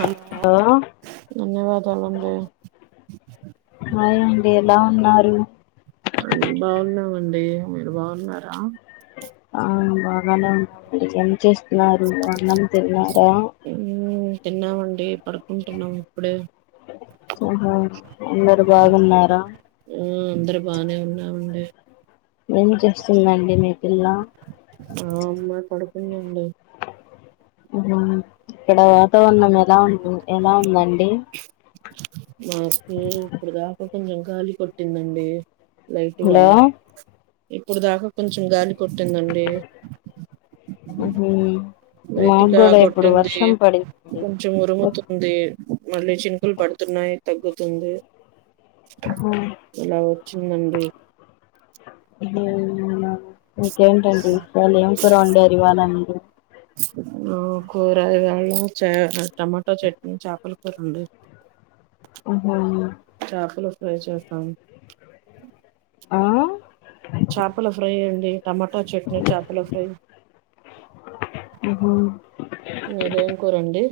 Hello ధన్యవాదాలండి అయ్ అండి ఎలా ఉన్నారు అ బాగున్నామండి మీరు బాగున్నారా ఆ బాగానే ఉన్నామండి ఏం చేస్తున్నారు అన్నం తిన్నారా ఉమ్మ్ తిన్నామండి పడుకుంటున్నాం ఇప్పుడే ఆహా అందరు బాగున్నారా హు అందరు బానే ఉన్నామండి ఏం చేస్తుందండి మీ పిల్ల మా అమ్మాయి పడుకుందండి ఆహా ఇక్కడ వాతావరణం ఎలా ఉంది ఎలా ఉందండి మాకి ఇప్పుడు దాకా కొంచెం గాలి కొట్టిందండి లైట్‌గా హలో ఇప్పుడు దాకా కొంచెం గాలి కొట్టిందండి మ్మ్ఉహ్మ్ లైట్ గా మాక్కూడా ఇప్పుడు కొట్టింది వర్షం పడిం కొంచెం ఉరుముతుంది మళ్ళీ చినుకులు పడుతున్నాయి తగ్గుతుంది హా ఇలా వచ్చిందండి ఊ ఇంకేంటండి ఇవాళ ఏం కూర ఓండారు ఇవాళ మీరు ఓ కూరయగా చ టమాటా చట్నీ చేపల కూరోన్డారు ఉహు చాపల ఫ్రై చేస్తాను ఆ చాపల ఫ్రై అండి టమాటా చట్నీ చాపల ఫ్రై ఆహా మీదేం కూర అండి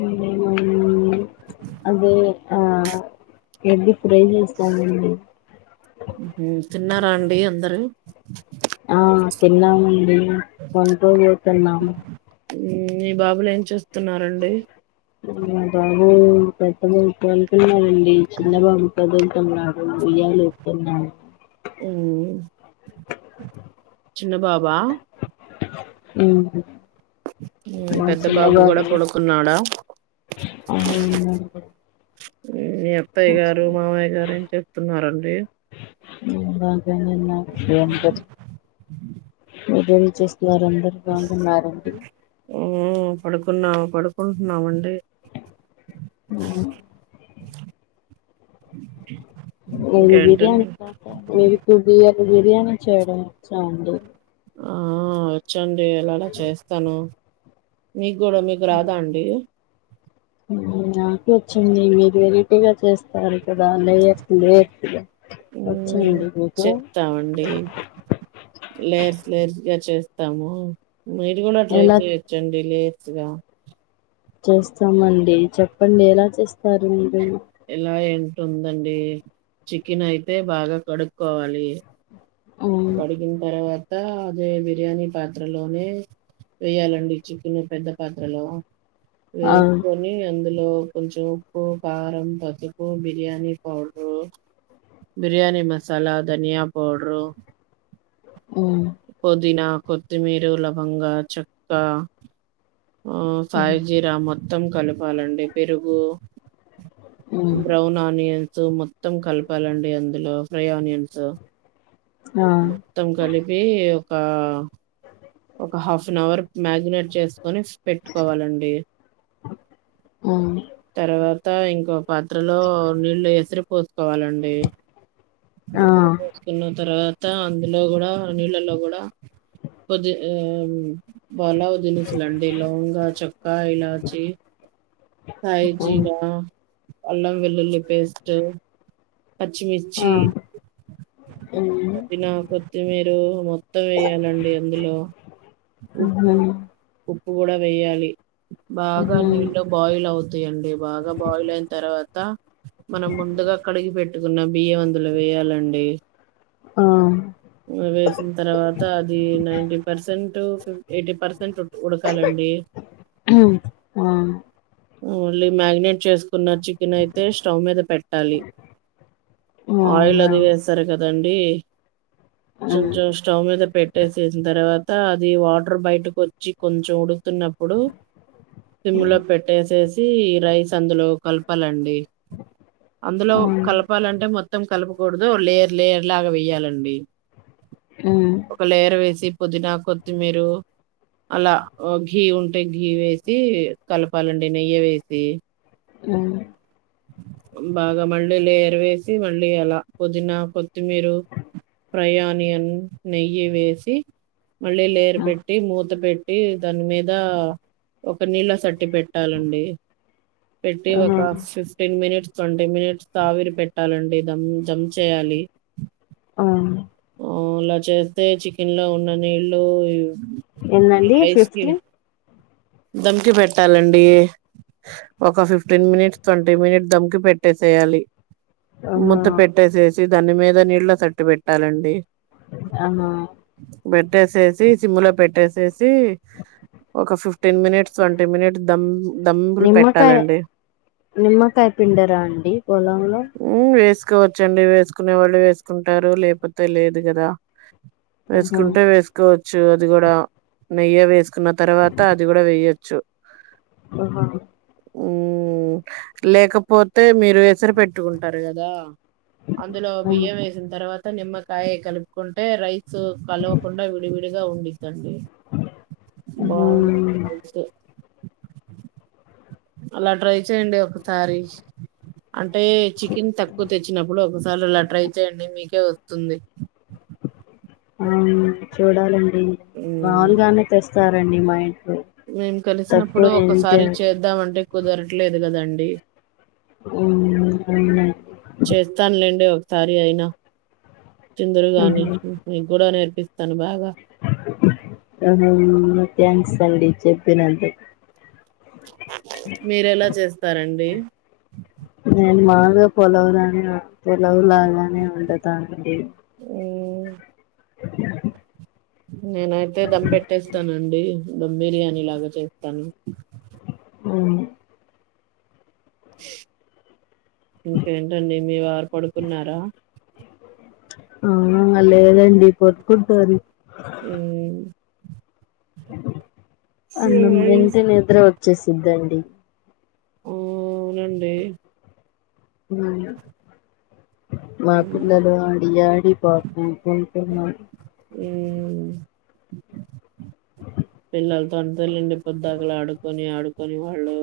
మేమూ అదీ ఆ ఎగ్ని ఫ్రై చేస్తామండి ఉ తిన్నారా అండి అందరూ ఆ తిన్నామండి పనుకోబోతున్నాము ఉమ్ మీ బాబులు ఏం చేస్తున్నారండి ఉ మా బాబూ పెద్ద బాబు పన్కున్నాడండి చిన్న బాబు కదుల్తున్నాడు ఉయ్యాల ఊప్ తున్నా ఊ చిన్న బాబా ఉహు మా చిన్న బాబు ఉన్నాడ అవునండి మీ అత్తయ్య గారు మామయ్య గారు ఎన్ చేస్తున్నారండి ఉ బాగానే ఉన్న ఏం చేత మీరెంచేస్తున్నారాండి అందరు బాగున్నారు అండి ఉ పడుకున్నాం పడుకుట్నామండి ఉ నేను బిర్యానీ ఇంకేంటండి చేత మీరు బిర్యానీ చేయడం వచ్చా అండి ఆ చందేయాల అడ చేస్తాను మీగుడా మీకు రాదా అండి ఉ నాకు ఓచ్చంది మీరు వెరైటీగా చేస్ తారే కదా లేయర్స్ లేయర్స్ గా వచ్చాండి మీకు లేయర్ లేయర్స్ గా చేస్తాము మీరు కూడా ట్రై ఎలా చేయ చ్చండి లేయర్స్ గా చేస్తామండి చెప్పండి ఎలా చేస్తారు మీరు ఎలా ఏంటుందండి చికెన్ అయితే బాగా కడుక్కోవాలీ ఆ కడిగిన్ తర్వాతా అదే బిర్యానీ పాత్రలోనే వేయాలండి చికెను పెద్ద పాత్రలో ఆ వెస్కో ని అందులో కొంచెం ఉప్పు కారం పసుపు బిర్యానీ పౌడ్రు బిర్యానీ మసాలా ధనియా పౌడ్రూ ఉ పుదీనా కొత్తిమీరు లవంగా చెక్క సాయిజీర మొత్తం కలపాలండి పెరుగు ఉమ్ బ్రౌన్ ఆనియన్సు మొత్తం కలపాలండి అందులో ఫ్రై ఆనియన్సు ఆ మొత్తం కలిపీ ఒకా ఒక హాఫ్ అన్ అవర్ మ్యారినేట్ చేసుకొని పెట్టుకోవాలండి అవును తర్వాత ఇంకో పాత్రలో నీళ్లు ఎసిరి పోసుకోవాలండి ఆ చేసుకున్న తర్వాత అందులో కూడా నీళ్ళలో కూడా కొది ఆ బాలా దినుసుల అండి లవంగా చెక్కా ఇలాచి కాయి ఉమ్ జీరా అల్లం వెల్లుల్లి పేస్ట్ పచ్చిమిర్చి ఆ ఉమ్ దినా కొత్తిమీరు ము మొత్తం వేయాలండి అందులో ఉప్పు ఉప్పు కూడా వేయాలి ఉహు బాగా ఉహు నీళ్లు బాయిల్ అవుతాయండి బాగా బాయిల్ అయిన తర్వాత మనం ముందుగా కడిగి పెట్టుకున్న బియ్యం అందులో వేయాలండి ఆ వేసిన తర్వాత అది నైన్ టీ ఎయిటీ పర్సెంట్ ఉడకాలండి ఉ ఆ ఓన్లీ మ్యాగినేట్ చేసుకున్న చికెన్ అయితే స్టవ్ మీద పెట్టాలి ఆయిల్ లో అవునా అది వేస్తారు కదండి కొంచం ఉమ్ స్టవ్ మీద పెట్టేసిన్ తర్వాత అది వాటర్ బయటకు వచ్చి కొంచెం ఉడుకుతున్నప్పుడు సిమ్ లో పెట్ పెట్టేసేసి ఈ రైస్ అందులో కలపాలండి అందులో ఆ కలపాలంటే మొత్తం కలపకూడదు లేయర్ లేయర్ లాగా వేయాలండి ఊ ఒక లేయర్ వేసి పుదీనా కొతిమీరు అలా గీ ఉంటే గి వేసి కలపాలండి నెయ్యి వేసి ఆ బాగా మళ్ళీ లేరవేసి మళ్ళీ అలా పుదీనా కొత్తిమీరు ప్రయాణియన్ నెయ్యి వేసి మళ్ళీ లేరు పెట్టి పెట్టి మూత పెట్టి దాని మీద ఒక నీళ్ళ సట్టి పెట్టాలండి పెట్టి ఒక ఆహా fifteen minutes twenty minutes తావిరి పెట్టాలండి దమ్ జం చేయాలి ఆ ఆ ఇలా చేస్తే చికెన్ లో ఉన్న నీలు ఎందండి ఫిఫ్టీన్ దమ్కి పెట్టాలండి ఒక ఫిఫ్టీన్ మినిట్స్ ట్వంటీ మినిట్స్ దమ్కి పె పెట్టేసేయాలి ఆహా ముత పెట్టేసేసి దాని మీద నీళ్ళ తట్టు పెట్టాలండి ఆహ పెట్టేసేసి సిమ్లో పెట్టేసేసి ఒక fifteen minutes twenty minutes dum దమ్బలు నిమ్మకాయ పెట్టాలండి నిమ్మకాయ పిండరా అండి పొలంలో ఊ వేసుకోవచ్చండి వేసుకునే వాళ్ళు వేసుకుంటారు లేకపోతే లేదు కదా ఆహా వేసుకుంటే వేసుకోవచ్చు అది కూడా నెయ్యి వేసుకున్న తర్వాత అది కూడా వేయొచ్చు ఆహా ఉం లేకపోతే మీరు వెసరి పెట్టుకుంటారు కదా అందులో ఉమ్ బియ్యం వేసిన తర్వాత అత్త నిమ్మకాయ కలుపుకుంటే రైస్ కలవకుండా విడివిడిగా ఉండిద్దండి బాగుంది ఉమ్ అయితే అలా ట్రై చేయండి ఒకసారి అంటే చికెన్ తక్కువ తెచ్చినప్పుడు ఒకసారి అలా ట్రై చెయండి మీకే వస్తుంది ఆ చూడాలండి మ్మ్ మాములుగానే తెస్తారండి మా ఇంట్లో మేము కలిసినప్పుడు తక్కువనే ఒకసారి చేద్దాం అంటే కుదరట్లేదు కదండి ఉమ్ అంతేగా చేస్తానులేండి ఒకసారి అయిన తిందురు గాని నీకూడ నేర్పిస్తాను బాగా ఆహా థాంక్స్ అండి చెప్పినందు మీరేలా చేస్తారండి నేను బాగా పొలవులని పోలవులాగానే వండుతానండి ఉమ్ నేనైతే దమ్ పెట్టేస్తానండి దమ్ బిర్యానీ లాగా చేస్తాను ఉ ఇంకేంటండి మీ వారు పడుకున్నారా ఆ లేదండి పడుకుంటారి ఉ అన్నం తింటే నిద్ర వచ్చేసిద్దండి అవునండి ఉమ్ మా మ్మ్. పిల్లలు ఆడి ఆడి పా పనుకుంటున్నారు ఊ పిల్లలతో అంతెల్లెండి పొద్దాకల ఆడుకొని ఆడుకొని వాళ్ళు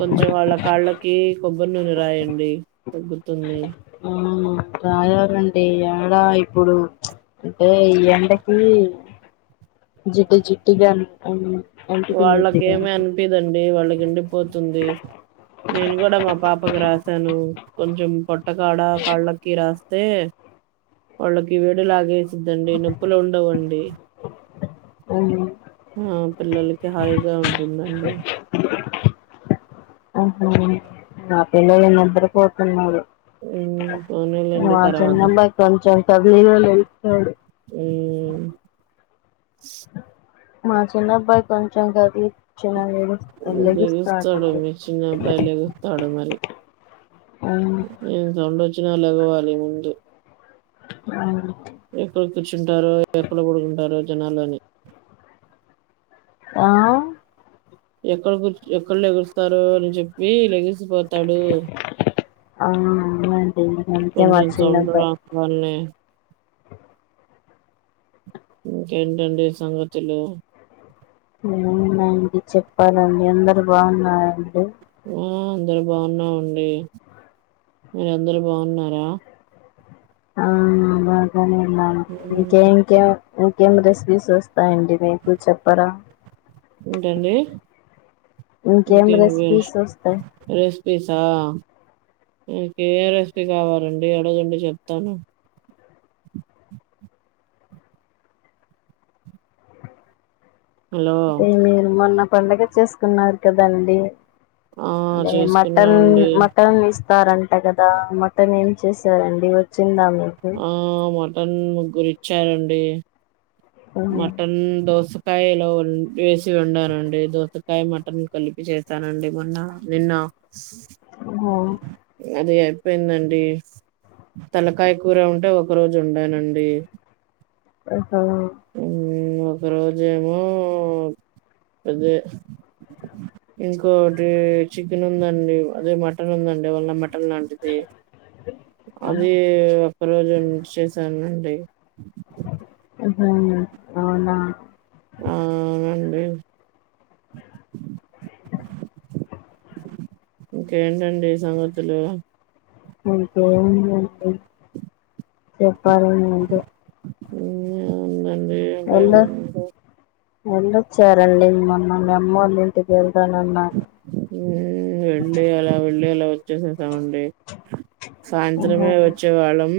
కొంచెం వాళ్ళ కాళ్ళకి కొబ్బరి నూనె రాయండి తగ్గుతుంది ఆ రాయలండి యాడ ఇప్పుడు అంటే ఈ ఎండకి జిడ్డు జిడ్డుగా అన్ అంటుకున్నట్టుగ లేదండి వాళ్ళకి ఎండిపోతుంది నేను కూడా మా పాపకి రాసాను కొంచెం పట్ టకాడా కాళ్ళకి రాస్తే వాళ్ళకి వేడి లాగేస్ తుంది నొప్పులు ఉండవండి అవును ఆ పిల్లలకి హాయిగా ఉంటుందండి ఆహా నా పిల్లలు నిద్రపోతున్నారు మ్మ్ పోనీలేండి మా తర్వాత చిన్నబ్బాయి కొంచెం కదిలిన లేస్తాడు ఊ మా చిన్నబ్బాయి కొంచెం కదిలి చిన లేడు లేగుస్తా లెగుస్తాడు ఉంటడు మీ చిన్న అబ్బాయి లెగుస్తాడు ఆ నేను సౌండోచ్చిన లెగవాలి ముందు అవును ఎక్కడ కూర్చుంటారో ఎక్కడ పడుకుంటారో జనాల్లోని ఆ ఎక్కడ కూర్చ్ ఎక్కడ్ లేగుస్తారో అన్ చెప్పి లెగిసిపో తడు అవునండి అంతే మా కొంచెం సౌండ్ చిన్నబ్బాయి రాంగాల్నే ఇంకేంటండి సంగతులు ఏమున్నాయండి చెప్పాలండి అందరు బావున్నారఅండి ఆ అందరు బావున్నామండి మీరందరు బావున్నారా ఆ బాగానేవున్నం మ్మ్ ఇంకేం ఇంకేం ఇంకేం రెసిపీస్ వస్తాయండి మీకు చెప్పరా ఏంటండి ఇంకేం ఇంకే మి రెసిపీస్ వస్తాయి రెసిపీసా మీకే ఏ రెసిపీ కావాలండి అడగండి చెప్తాను హలో అంటే మీరు మొన్న పండగ చేస్ కున్నారు కదండి ఆ అదే మటన్ చేసుకున్నామండి మటన్ ఇస్ స్తారంట కదా మటన్ ఏం చేసారండి వచ్చిందా మీకు ఆ మటన్ ముగ్గురిచ్చారండి మటన్ దోస్ సకాయలో వేసి వండానండి దోసకాయ మటన్ కలిపి చేశానండి మొన్న నిన్న ఓహో అది అయిపోయిందండి తలకాయ కూర ఉంటే ఒక రోజు ఉండనండి ఆహా హ్మ్ ఒక రోజేమో అదే ఇంకోటి చికెన్ ఉందండి అదే మటన్ ఉందండి వాళ మటన్ ట అది అది ఒక్కరోజే చేశానండి ఆహా అవునా ఆ అవునండి ఇంకేంటండి సంఘతులు ఇంకేముంది అండి చెప్పాలమ్డి మీరే ఏమి ఉంది అండి ఏం లేదు వెళ్ళు వెళ్ళొచ్చారండి మొన్న మీఅమ్మోళ్ళ ఇంటికి వెల్తానన్నారు హు వెళ్ళి అలా వెళ్ళి ఇలా వచ్చేసేసామండి ఓహో సాయంత్రమే వచ్చేవాళ్ళం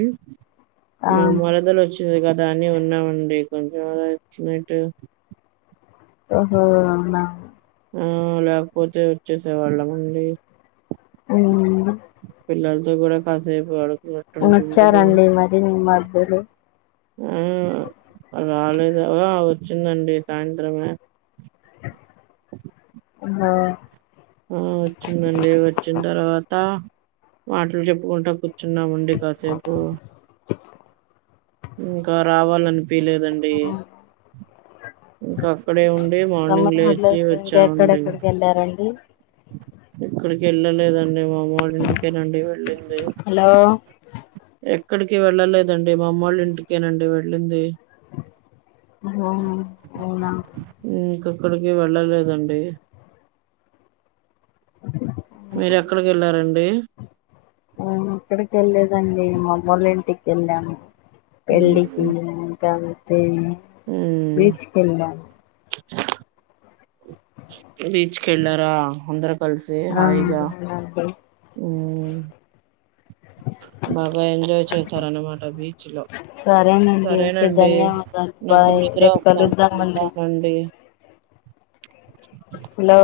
ఆ మా మరదలొచ్ వ కదా అని ఉన్నామండి కొంచెం అలా వచ్చినట్టు ఓహో అవునా ఆ లేపోతే వచ్చేసే వాళ్ళ మండి అవునండి పిల్లల్ తో కూడా కాసేపు ఆడు వచ్చారండి మరి మి మర్ దలు ఆ రాలేదవా ఆ వచ్చిందండి సాయంత్రమే ఒహో ఆ వచ్చిందండి వచ్చిన్ తర్వాత మాటల్ చెప్పుకుంటా కు కూర్చున్నామండి కాసేపు ఇంకా రావాలనిపిలేదండి ఇంకా అక్కడే ఉండి మార్నింగ్ సమ్మర్ లేచి హాలిడేస్ ఇంకా వచ్చమండీ ఎక్కడెక్కడికి వెళ్ళారండి ఎక్కడికి ఎళ్ళలేదండి మాఅమ్మ వాల్ల ఇంటికే నండీ వెళ్ళింది హలో ఎక్కడికి వెళ్ళలేదండి మాఅమ్మోల్ల ఇంటికేనండి వెళ్ళింది అవునవును ఇంకెక్కడికి వెళ్ళలేదండి మీరెక్కడికి వెళ్ళారండి ఎక్కడికి వెళ్ళలేదండి మా అమ్మోలింటికి వెళ్ళాము పెళ్లికి ఎల్లిన తరవాత బీచ్కెళ్లాం బీచ్ కెళ్లార అందరు కల్సి ఆ హాయ్ గా అవునండి హ బాగా ఎంజాయ్ చేశారనమాట బీచ్ లో సరేనండి ఓకే సరేనండి ధన్యవాదాలు నాకు బాయ్ నిద్ర రేపు వస్తుంది కలుద్దామండి ఉంటానండి హలో